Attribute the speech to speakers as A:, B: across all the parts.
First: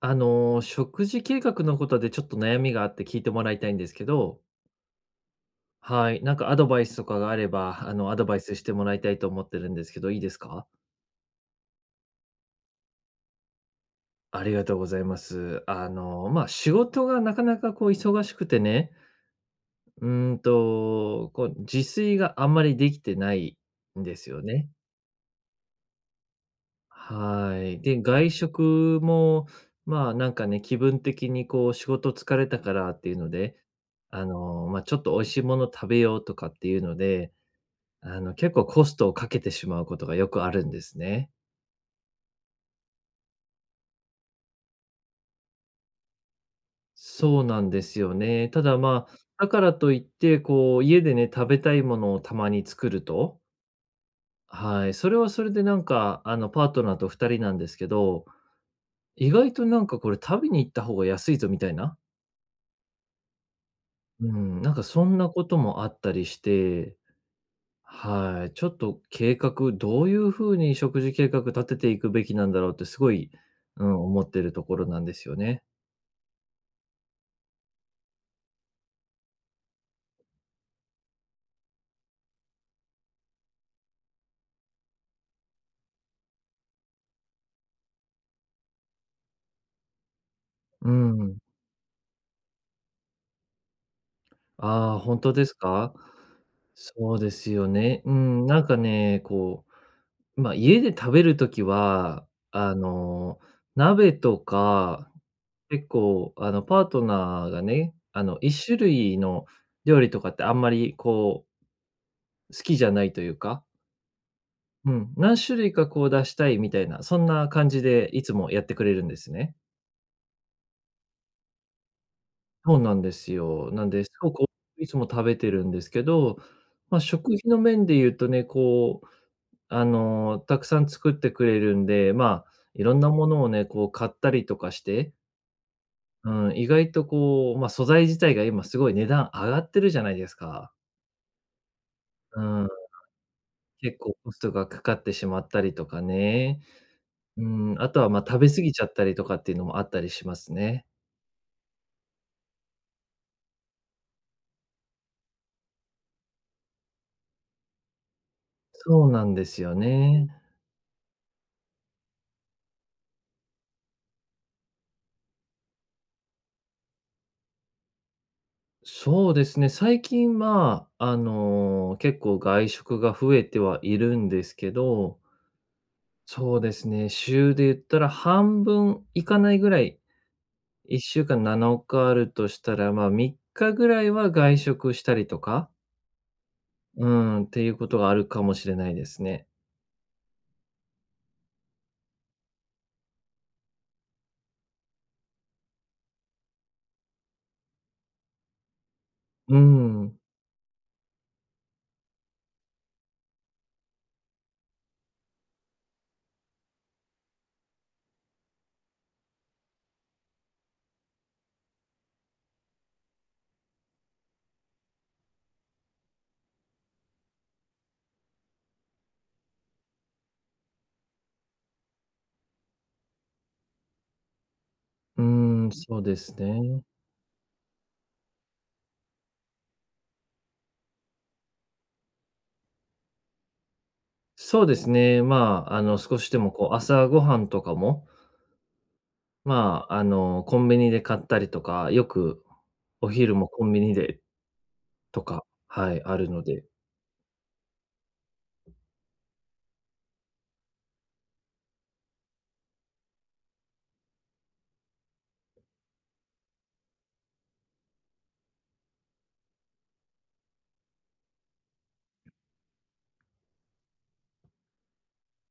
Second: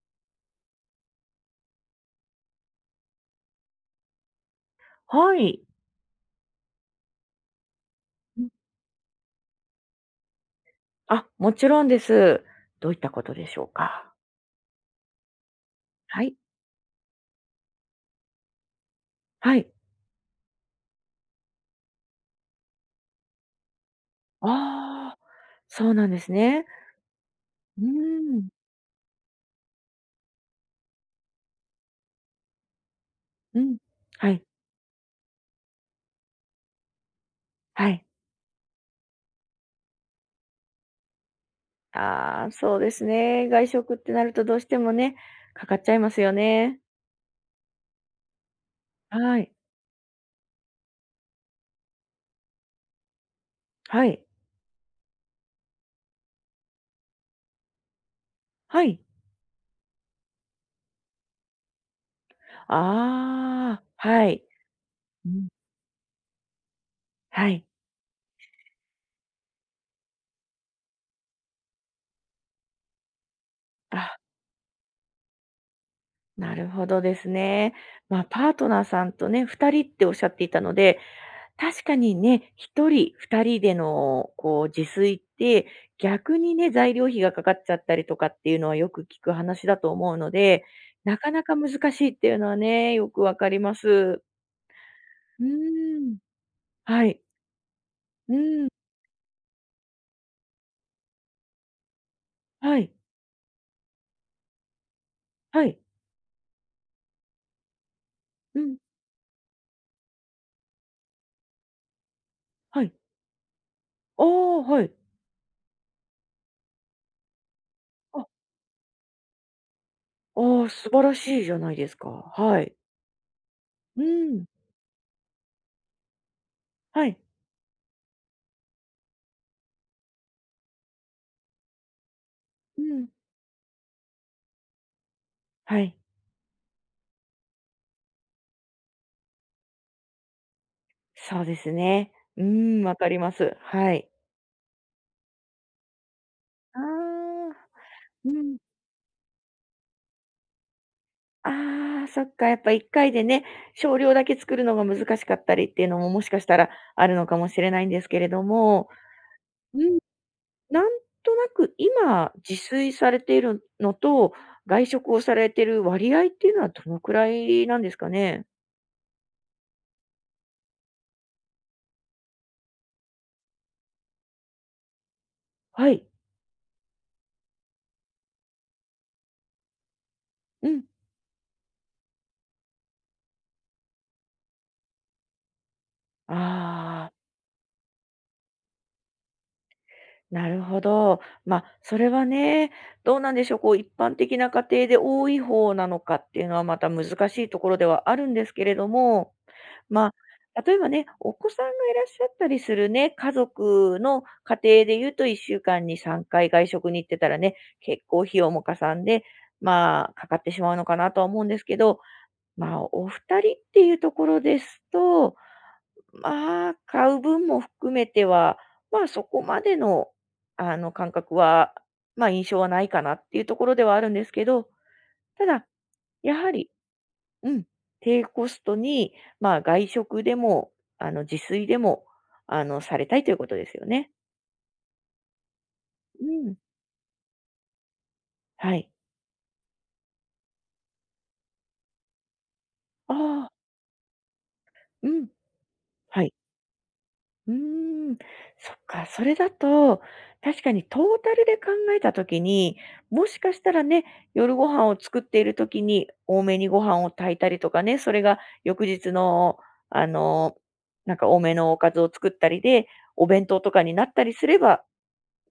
A: 食事計画のことでちょっと悩みがあって聞いてもらいたいんですけど、
B: はい。
A: はい、なんかアドバイスとかがあれば、アドバ
B: う
A: イ
B: ん。
A: スしてもらいたいと思ってるんですけど、いいですか？
B: あ、もちろんです。どういったことでしょうか？
A: ありがとうございます。
B: はい。
A: 仕事がなかなかこう忙しくてね、
B: はい。
A: こう自炊があんまりできてないんですよね。
B: ああ、そうなんですね。
A: はい。
B: うー
A: で、外
B: ん、
A: 食も、まあ、なんかね、気分的にこう仕事疲れたからっていうので、
B: うん。はい、
A: ちょっと美味しいもの食べようとかっていうので、
B: はい。
A: 結構コストをかけてしまうことがよくあるんですね。
B: ああ、そうですね。外食ってなるとどうしてもね、かかっちゃいますよね。
A: そうなんですよね。ただ、まあ、
B: は
A: だ
B: い、
A: からといって、こう、家でね、食べたいものをたまに作ると、
B: はい、
A: はい、それはそれでなんか、パートナーと2人なんですけど、
B: はい。
A: 意外となんかこれ食べに行った方が安いぞみたいな、
B: ああ、
A: う
B: はい。
A: ん、なんかそん
B: う
A: なこ
B: ん。
A: ともあったりして、
B: はい。
A: はい、ちょっと計画、どういうふうに食事計画立てていくべきなんだろうってすごい、うん、
B: あ、
A: 思ってるところなんですよね。
B: なるほどですね。まあ、パートナーさんとね、2人っておっしゃっていたので、確かにね、一人、二人でのこう自炊って、逆にね、材料費がかかっちゃったりとかっていうのはよく聞く話だと思うので、
A: う
B: なか
A: ん。
B: なか難しいっていうのはね、よくわかります。
A: ああ、ほ
B: う
A: ですか？
B: ーん。は
A: そう
B: い。
A: ですよね。う
B: う
A: ん、な
B: ー
A: ん
B: ん。
A: かね、家で食べる時は、
B: はい。
A: 鍋とか、
B: はい。
A: 結構パートナーがね、
B: う
A: 一
B: ん。
A: 種類の料理とかってあんまりこう、好き
B: は
A: じゃ
B: い。
A: ないというか、
B: ああ、は
A: う
B: い。
A: ん、何種類かこう出したいみたいな、そんな感じでい
B: あ、
A: つもやってくれるんですね。
B: ああ、素晴らしいじゃないですか。はい。
A: そうなんですよ。なん
B: う
A: で、すご
B: ーん。
A: くいつも食べてるんですけど、まあ、
B: はい。
A: 食費の面で言うとね、こう、たくさん作ってくれるんで、まあ、
B: う
A: いろん
B: ん。
A: なものをね、こう買ったりとかして、
B: はい。
A: うん、意外とこう、まあ、素材自体が今すごい値段上がってるじゃないですか。
B: そうですね。
A: う
B: う
A: ん、
B: ーん、わかります。は
A: 結
B: い。
A: 構コストがかかってしまったりとかね。
B: あ
A: う
B: あ、
A: ん、あとは、ま、
B: う
A: 食べ
B: ん。
A: 過ぎちゃったりとかっていうのもあったりしますね。
B: ああ、そっか、やっぱ1回でね、少量だけ作るのが難しかったりっていうのも、もしかしたらあるのかもしれないんですけれども、
A: そうなんですよ
B: うん。
A: ね。
B: なんとなく今自炊されているのと、外食をされている割合っていうのはどのくらいなんですかね？
A: そうですね、最近まあ、結構外食が増えてはいるんですけど、
B: はい。
A: そうですね、週で言ったら半分いかないぐらい、
B: うん。
A: 1週間7日あるとしたら、まあ、3日ぐらいは外食したりとか、う
B: ああ、
A: ん、っていうことがあるかもしれないですね。
B: なるほど。まあ、それはね、どうなんでしょう、こう一般的な家庭で多い方なのかっていうのはまた難しいところではあるんですけれども、
A: う
B: ま
A: ん、
B: あ、例えばね、お子さんがいらっしゃったりするね、家族の家庭で言うと1週間に3回外食に行ってたらね、結構費用もかさんで、まあ、かかってしまうのかなとは思うんですけど、まあ、お二人っていうところですと、まあ、買う分も含めては、まあ、そこまでの、感覚は、まあ、印象はないかなっていうところではあるんですけど、
A: う
B: ただ、
A: ん、そうです
B: やはり
A: ね。
B: うん。低コストに、まあ、外食でも、自炊でも、されたいということですよね。
A: そうですね、まあ、少
B: う
A: しでも
B: ん。
A: こう朝ごはんとかも、
B: はい。
A: コンビニで買ったりとか、よくお
B: あ
A: 昼も
B: あ、
A: コンビニで
B: う
A: と
B: ん。
A: か、はい、あ
B: は
A: る
B: い。
A: ので。
B: うーん。そっか、それだと、確かにトータルで考えたときに、もしかしたらね、夜ご飯を作っているときに多めにご飯を炊いたりとかね、それが翌日の、あの、なんか多めのおかずを作ったりで、お弁当とかになったりすれば、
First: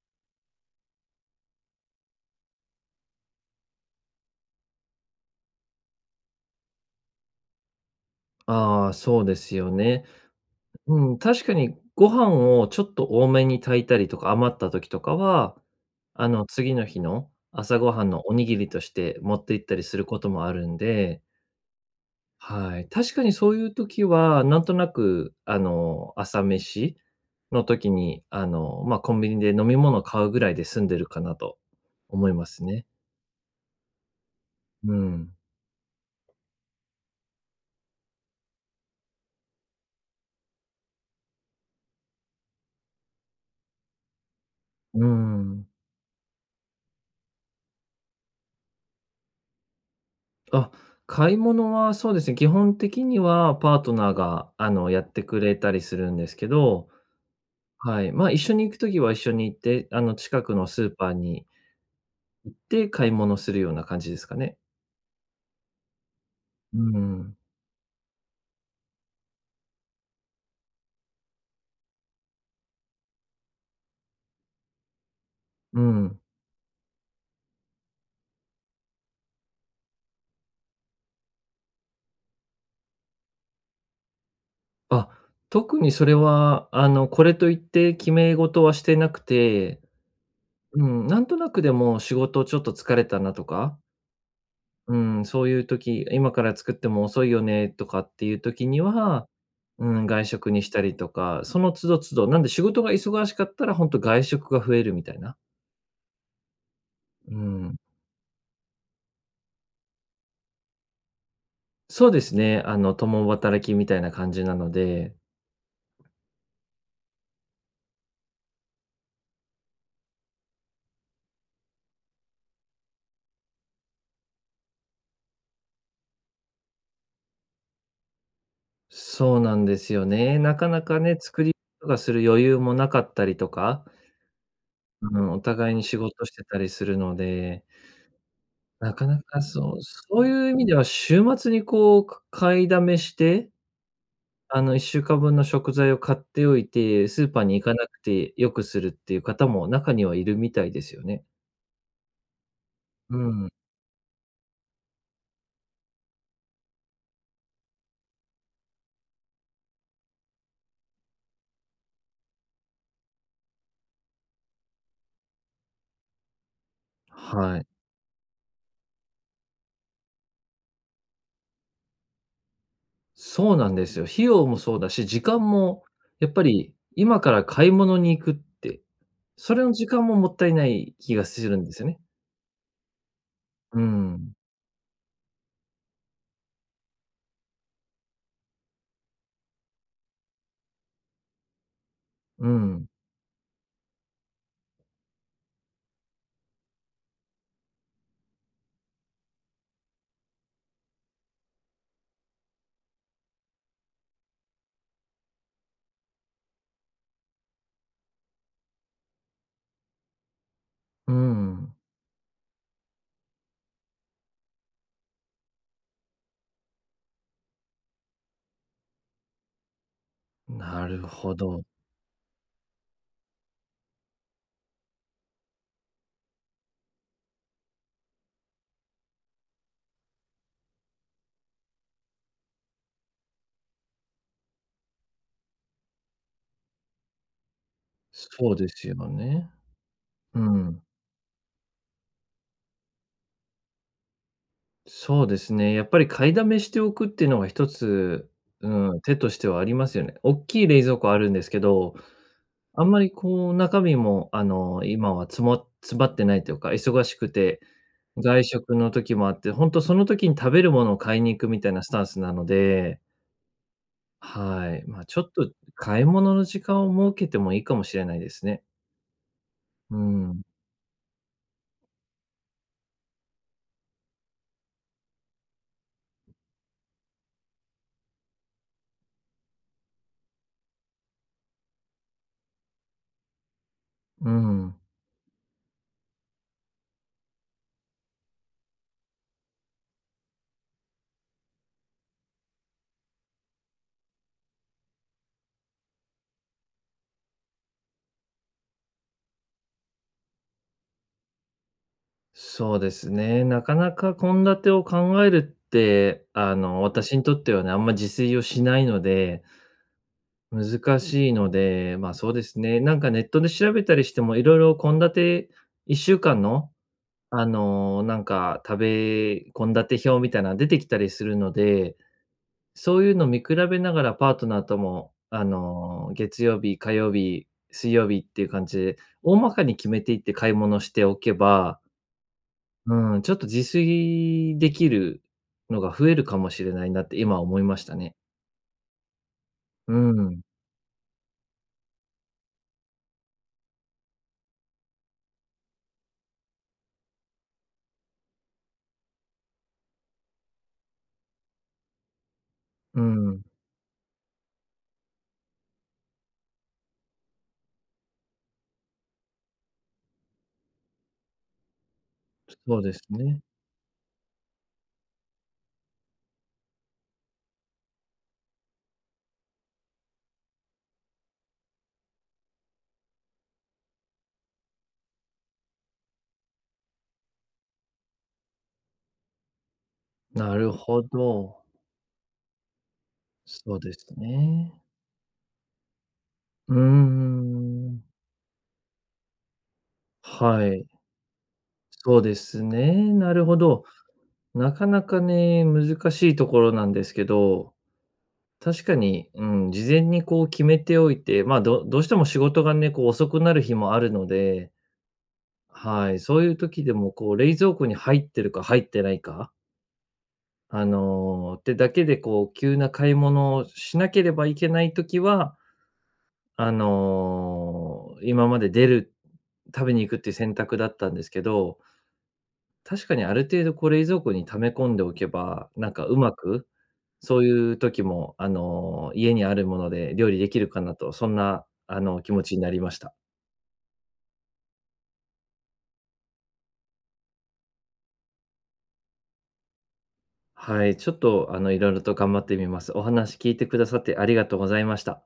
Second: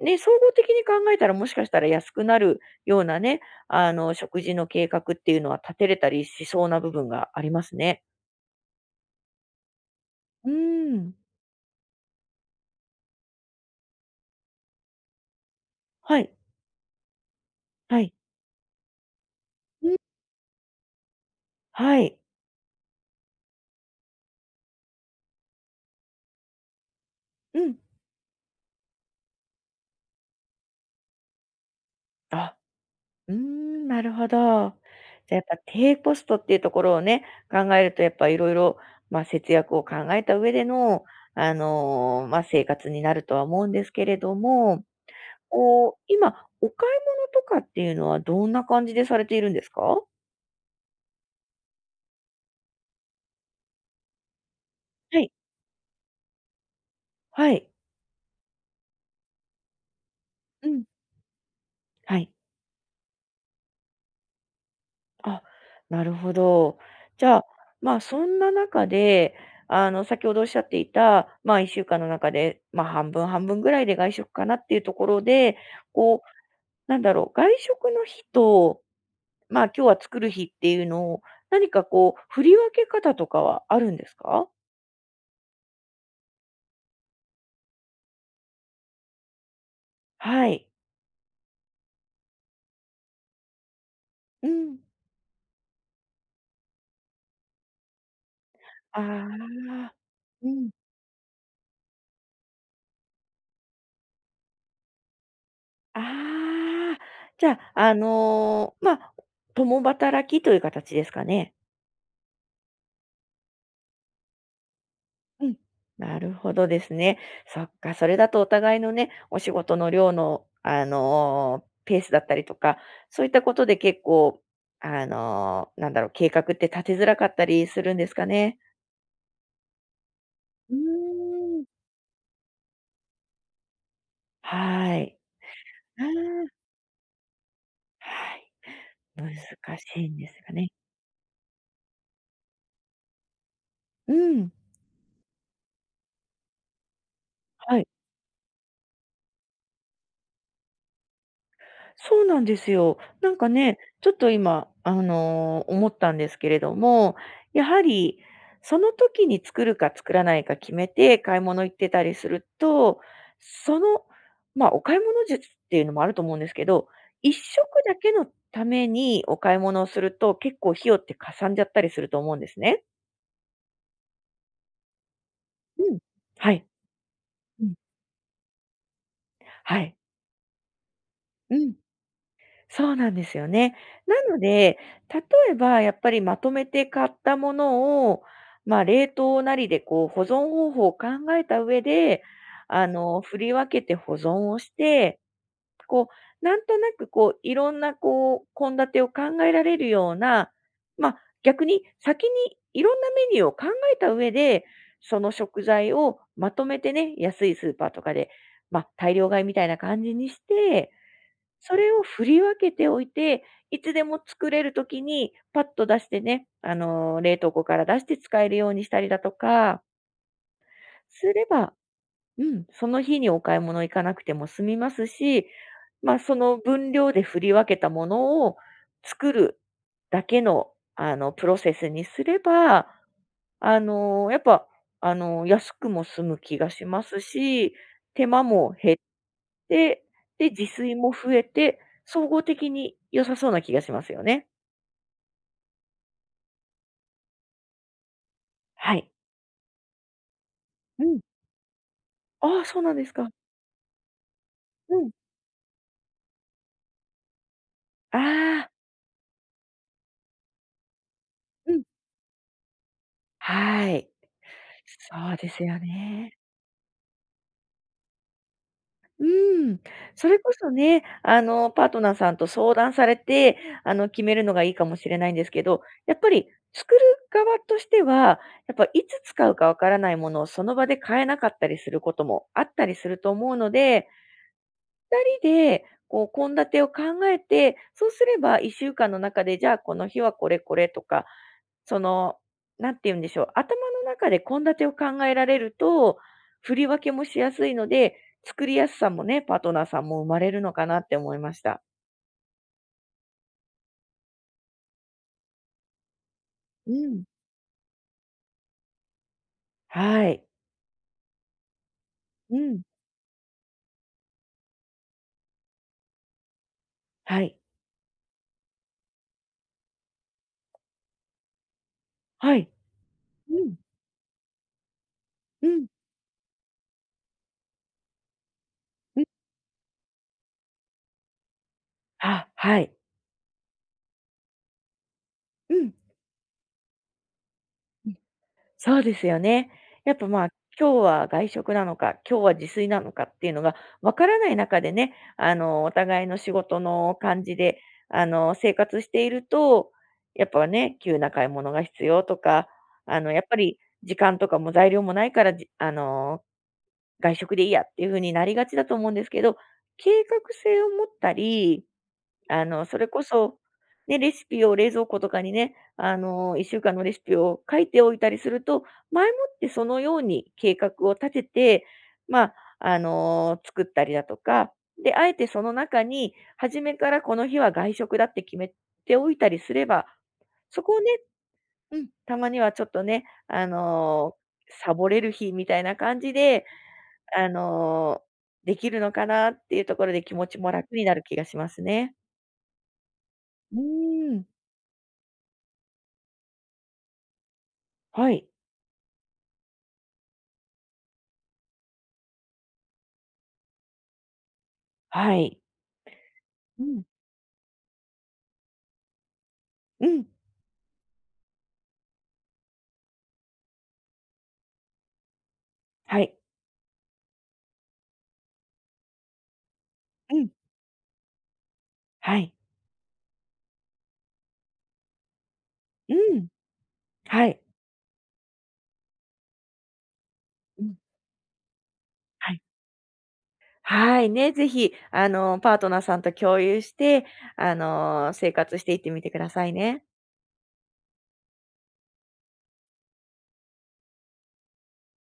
B: ね、総合的に考えたらもしかしたら安くなるようなね、食事の計画っていうのは立てれたりしそうな部分がありますね。
A: ああ、そうですよね。
B: うー
A: う
B: ん。
A: ん、確かにご飯をちょっと多めに炊いたりとか、余った時とかは、
B: はい、
A: 次の日の朝ご
B: は
A: はん
B: い、
A: のおにぎりとして持って行ったり
B: う
A: す
B: ん。
A: ることもあるんで、
B: はい。
A: はい。確かにそういう時は、なんとなく、朝飯
B: う
A: の
B: ん。
A: 時に、コンビニで飲み物買うぐらいで済んでるかなと思いま
B: あ、
A: すね。
B: うーん、なるほど。
A: う
B: じ
A: ん。
B: ゃ、やっぱ低コストっていうところをね、考えるとやっぱいろいろまあ、節約を考えた上での、まあ、生活になるとは思うんですけれども、
A: うん。
B: こう、今お買い物とかっていうのはどんな感じでされているんですか？
A: あ、買い物はそうですね、基本的にはパートナーが、やっ
B: は
A: て
B: い。
A: くれたりするんですけど、
B: はい。
A: はい、まあ、一緒に行く時は一緒に行って、近くの
B: う
A: ス
B: ん。
A: ーパーに行
B: はい。
A: って買い物するような感じですかね。
B: あ、なるほど。
A: う
B: じゃ
A: ん。
B: あ、まあ、そんな中で、先ほどおっしゃっていた、まあ、1週間の中で、まあ、半分半分ぐらいで外食かなっていうところで、
A: うん。
B: こう、なんだろう、外食の日と、まあ、今日は作る日っていうのを、何かこう、振り分け方とかはあるんですか？
A: あ、特にそれは、これといって決め事はしてなくて、
B: はい。
A: うん、なんとなくでも仕事ちょっと疲れたなとか、
B: うん。
A: うん、そういう時、今から作っても遅いよねとかっていう時に
B: ああ。
A: は、うん、外
B: う
A: 食に
B: ん。
A: したりとか、その都度都度、なんで仕事が忙しかったら本当外食が増えるみたいな。
B: ああ、
A: う
B: じゃあ、
A: ん。
B: まあ、共働きという形ですかね？
A: そうですね、共働きみたいな感じなので、
B: うん、なるほどですね。そっか、それだとお互いのね、お仕事の量の、ペースだったりとか、そういったことで結構、なんだろう、計画って立てづらかったりするんですかね？
A: そうなんですよね。なか
B: う
A: なかね、作り
B: ーん。
A: とかする余裕もなかったりとか、
B: はい。
A: うん、お互いに仕
B: あ
A: 事して
B: ー
A: たりするので、
B: はい。
A: なかな
B: 難
A: かそう
B: しいん
A: そ
B: で
A: う
B: す
A: いう
B: が
A: 意味
B: ね。
A: では週末にこう、買いだめして
B: うん。
A: 1週間分の食材を買っておいて、スーパーに行か
B: はい。
A: なくてよくするっていう方も中にはいるみたいですよね。
B: そうなんですよ。
A: う
B: なんか
A: ん、
B: ね、ちょっと今、思ったんですけれども、やはりその時に作るか作らないか決めて買い物行ってたりすると、その、まあ、お買い物術っていうのもあると思うんですけど、一食
A: はい。
B: だけのためにお買い物をすると、結構費用ってかさんじゃったりすると思うんですね。
A: そうなんですよ。費用もそうだし、時間も
B: うん。
A: やっぱ
B: はい。
A: り今から
B: う
A: 買い
B: ん。
A: 物に行くって、それの
B: は
A: 時
B: い。
A: 間ももったいない気がす
B: う
A: るんで
B: ん。
A: すよね。
B: そうなんですよね。
A: う
B: な
A: ん、
B: ので、例えばやっぱりまとめて買ったものを、まあ、冷凍なりでこう保存方法を考えた上で、
A: うん、
B: 振り分けて保存をして、こう、なんとなくこう、いろんなこう、献立を考えられるような、まあ、逆に先にいろんなメニューを考えた上で、その食材をまとめてね、安いスーパーとかで、まあ、大量買いみたいな感じにして、
A: うん。
B: それを振り分けておいて、いつでも作れる時にパッと出してね、冷凍庫から出して使えるようにしたりだとか、
A: なる
B: す
A: ほ
B: れ
A: ど。
B: ば、うん、その日にお買い物行かなくても済みますし、まあ、その分量で振り分けたものを作るだけの、プロセスにすれば、やっぱ、安くも済む気がしますし、手間
A: そうで
B: も
A: す
B: 減
A: よ
B: っ
A: ね。
B: て、
A: う
B: で、自
A: ん。
B: 炊も増えて、総合的に良さそうな気がしますよね。
A: そうですね。やっぱり買いだめしておくっていうのが一つ、う
B: は
A: ん、
B: い。
A: 手としてはありますよね。大きい冷蔵
B: う
A: 庫あ
B: ん。
A: るんですけど、
B: ああ、そう
A: あん
B: なん
A: ま
B: で
A: り
B: すか。
A: こう中身も
B: うん。
A: 今はつもつまってないというか、忙しくて、外
B: ああ、
A: 食の時もあって、本当その時に食べるものを買いに行くみた
B: う
A: い
B: ん。
A: なスタンスなので、
B: はい。
A: はい。ま、ちょっ
B: そうで
A: と
B: すよ
A: 買い
B: ね。
A: 物の時間を設けてもいいかもしれないですね。
B: うん。
A: う
B: それ
A: ん、
B: こそね、パートナーさんと相談されて、決めるのがいいかもしれないんですけど、やっぱり作る側としては、やっぱいつ使うかわからないものをその場で買えなかったりすることもあったりすると思うので、
A: うん。
B: 2人でこう献立を考えて、そうすれば1週間の中で、じゃあこの日はこれこれとか、その、なんて言うんでしょう、頭の中で献立を考えられると、振り分けもしやすいので、作りやすさもね、パートナーさんも生まれるのかなって思いました。
A: そうですね。なかなか献立を考えるって、
B: う
A: 私に
B: ん。
A: とってはね、あんま自炊をしないので、
B: はい。
A: 難しいので、まあ、そうで
B: う
A: すね。
B: ん。
A: なんかネットで調べたりしても、いろいろ献立1週間の、
B: はい。
A: なんか食べ献立表みたいなの出てきたりするので、
B: はい。
A: そういうの見
B: う
A: 比
B: ん。
A: べながらパートナーとも、
B: うん。
A: 月曜日、火曜日、水曜日っていう感じで、
B: うん。
A: 大まかに決めていって買い物しておけば、
B: あ、はい。
A: うん、ちょっと自炊できる
B: う
A: の
B: ん。
A: が増えるかもしれないなって今思いましたね。
B: そうですよね。
A: う
B: やっぱ、
A: ん、
B: まあ、今日は外食なのか、今日は自炊なのかっていうのがわからない中でね、お互いの仕事の感じで、生活していると、やっぱね、急な買い物が必要とか、
A: う
B: や
A: ん、
B: っぱり時間とかも材料もないから、じあの、外食でいいやっていう風になりがちだと思うんですけど、計画性を持ったり、
A: そうで
B: そ
A: す
B: れこ
A: ね。
B: そ、ね、レシピを冷蔵庫とかにね、1週間のレシピを書いておいたりすると、前もってそのように計画を立てて、まあ、作ったりだとか、で、あえてその中に、初めからこの日は外食だって決めておいたりすれば、
A: なる
B: そこを
A: ほ
B: ね、
A: ど。
B: うん、たまにはちょっとね、
A: そうですね。
B: サボれる日みたいな感じで、
A: うー
B: あ
A: ん。
B: の、できるのかなっていうところで気持ち
A: は
B: も
A: い。
B: 楽になる気がしますね。
A: そうですね。なるほ
B: う
A: ど。
B: ーん
A: なかなかね、難しいところなんですけど、
B: はい。
A: 確かに、うん、事前にこう決めておいて、まあ、どどうしても仕事がね、こう遅くなる日もあるので、
B: はい。
A: はい、そういう
B: う
A: 時で
B: ん。
A: もこう冷蔵庫に入ってるか入ってないか、
B: うん。
A: だけでこう急な買い物をしなければいけない時は、
B: はい。
A: 今まで出る食べに行くっていう
B: うん。
A: 選択だったんですけど、
B: はい。
A: 確かにある程度こう冷蔵庫に溜め込んでおけば、なんか
B: う
A: うま
B: ん。
A: く、そう
B: はい。
A: いう時も、家にあるもので料理できるか
B: うん。
A: なと、そんな、気持
B: は
A: ちに
B: い。
A: なりました。
B: はい、ね、ぜひ、パートナーさんと共有して、生活していってみてくださいね。
A: はい、ちょっと、いろいろと頑張ってみます。お話聞いてくださってありがとうございました。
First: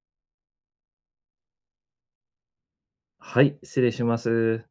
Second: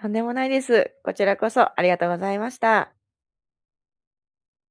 B: とんでもないです。こちらこそありがとうございました。
A: はい、失礼します。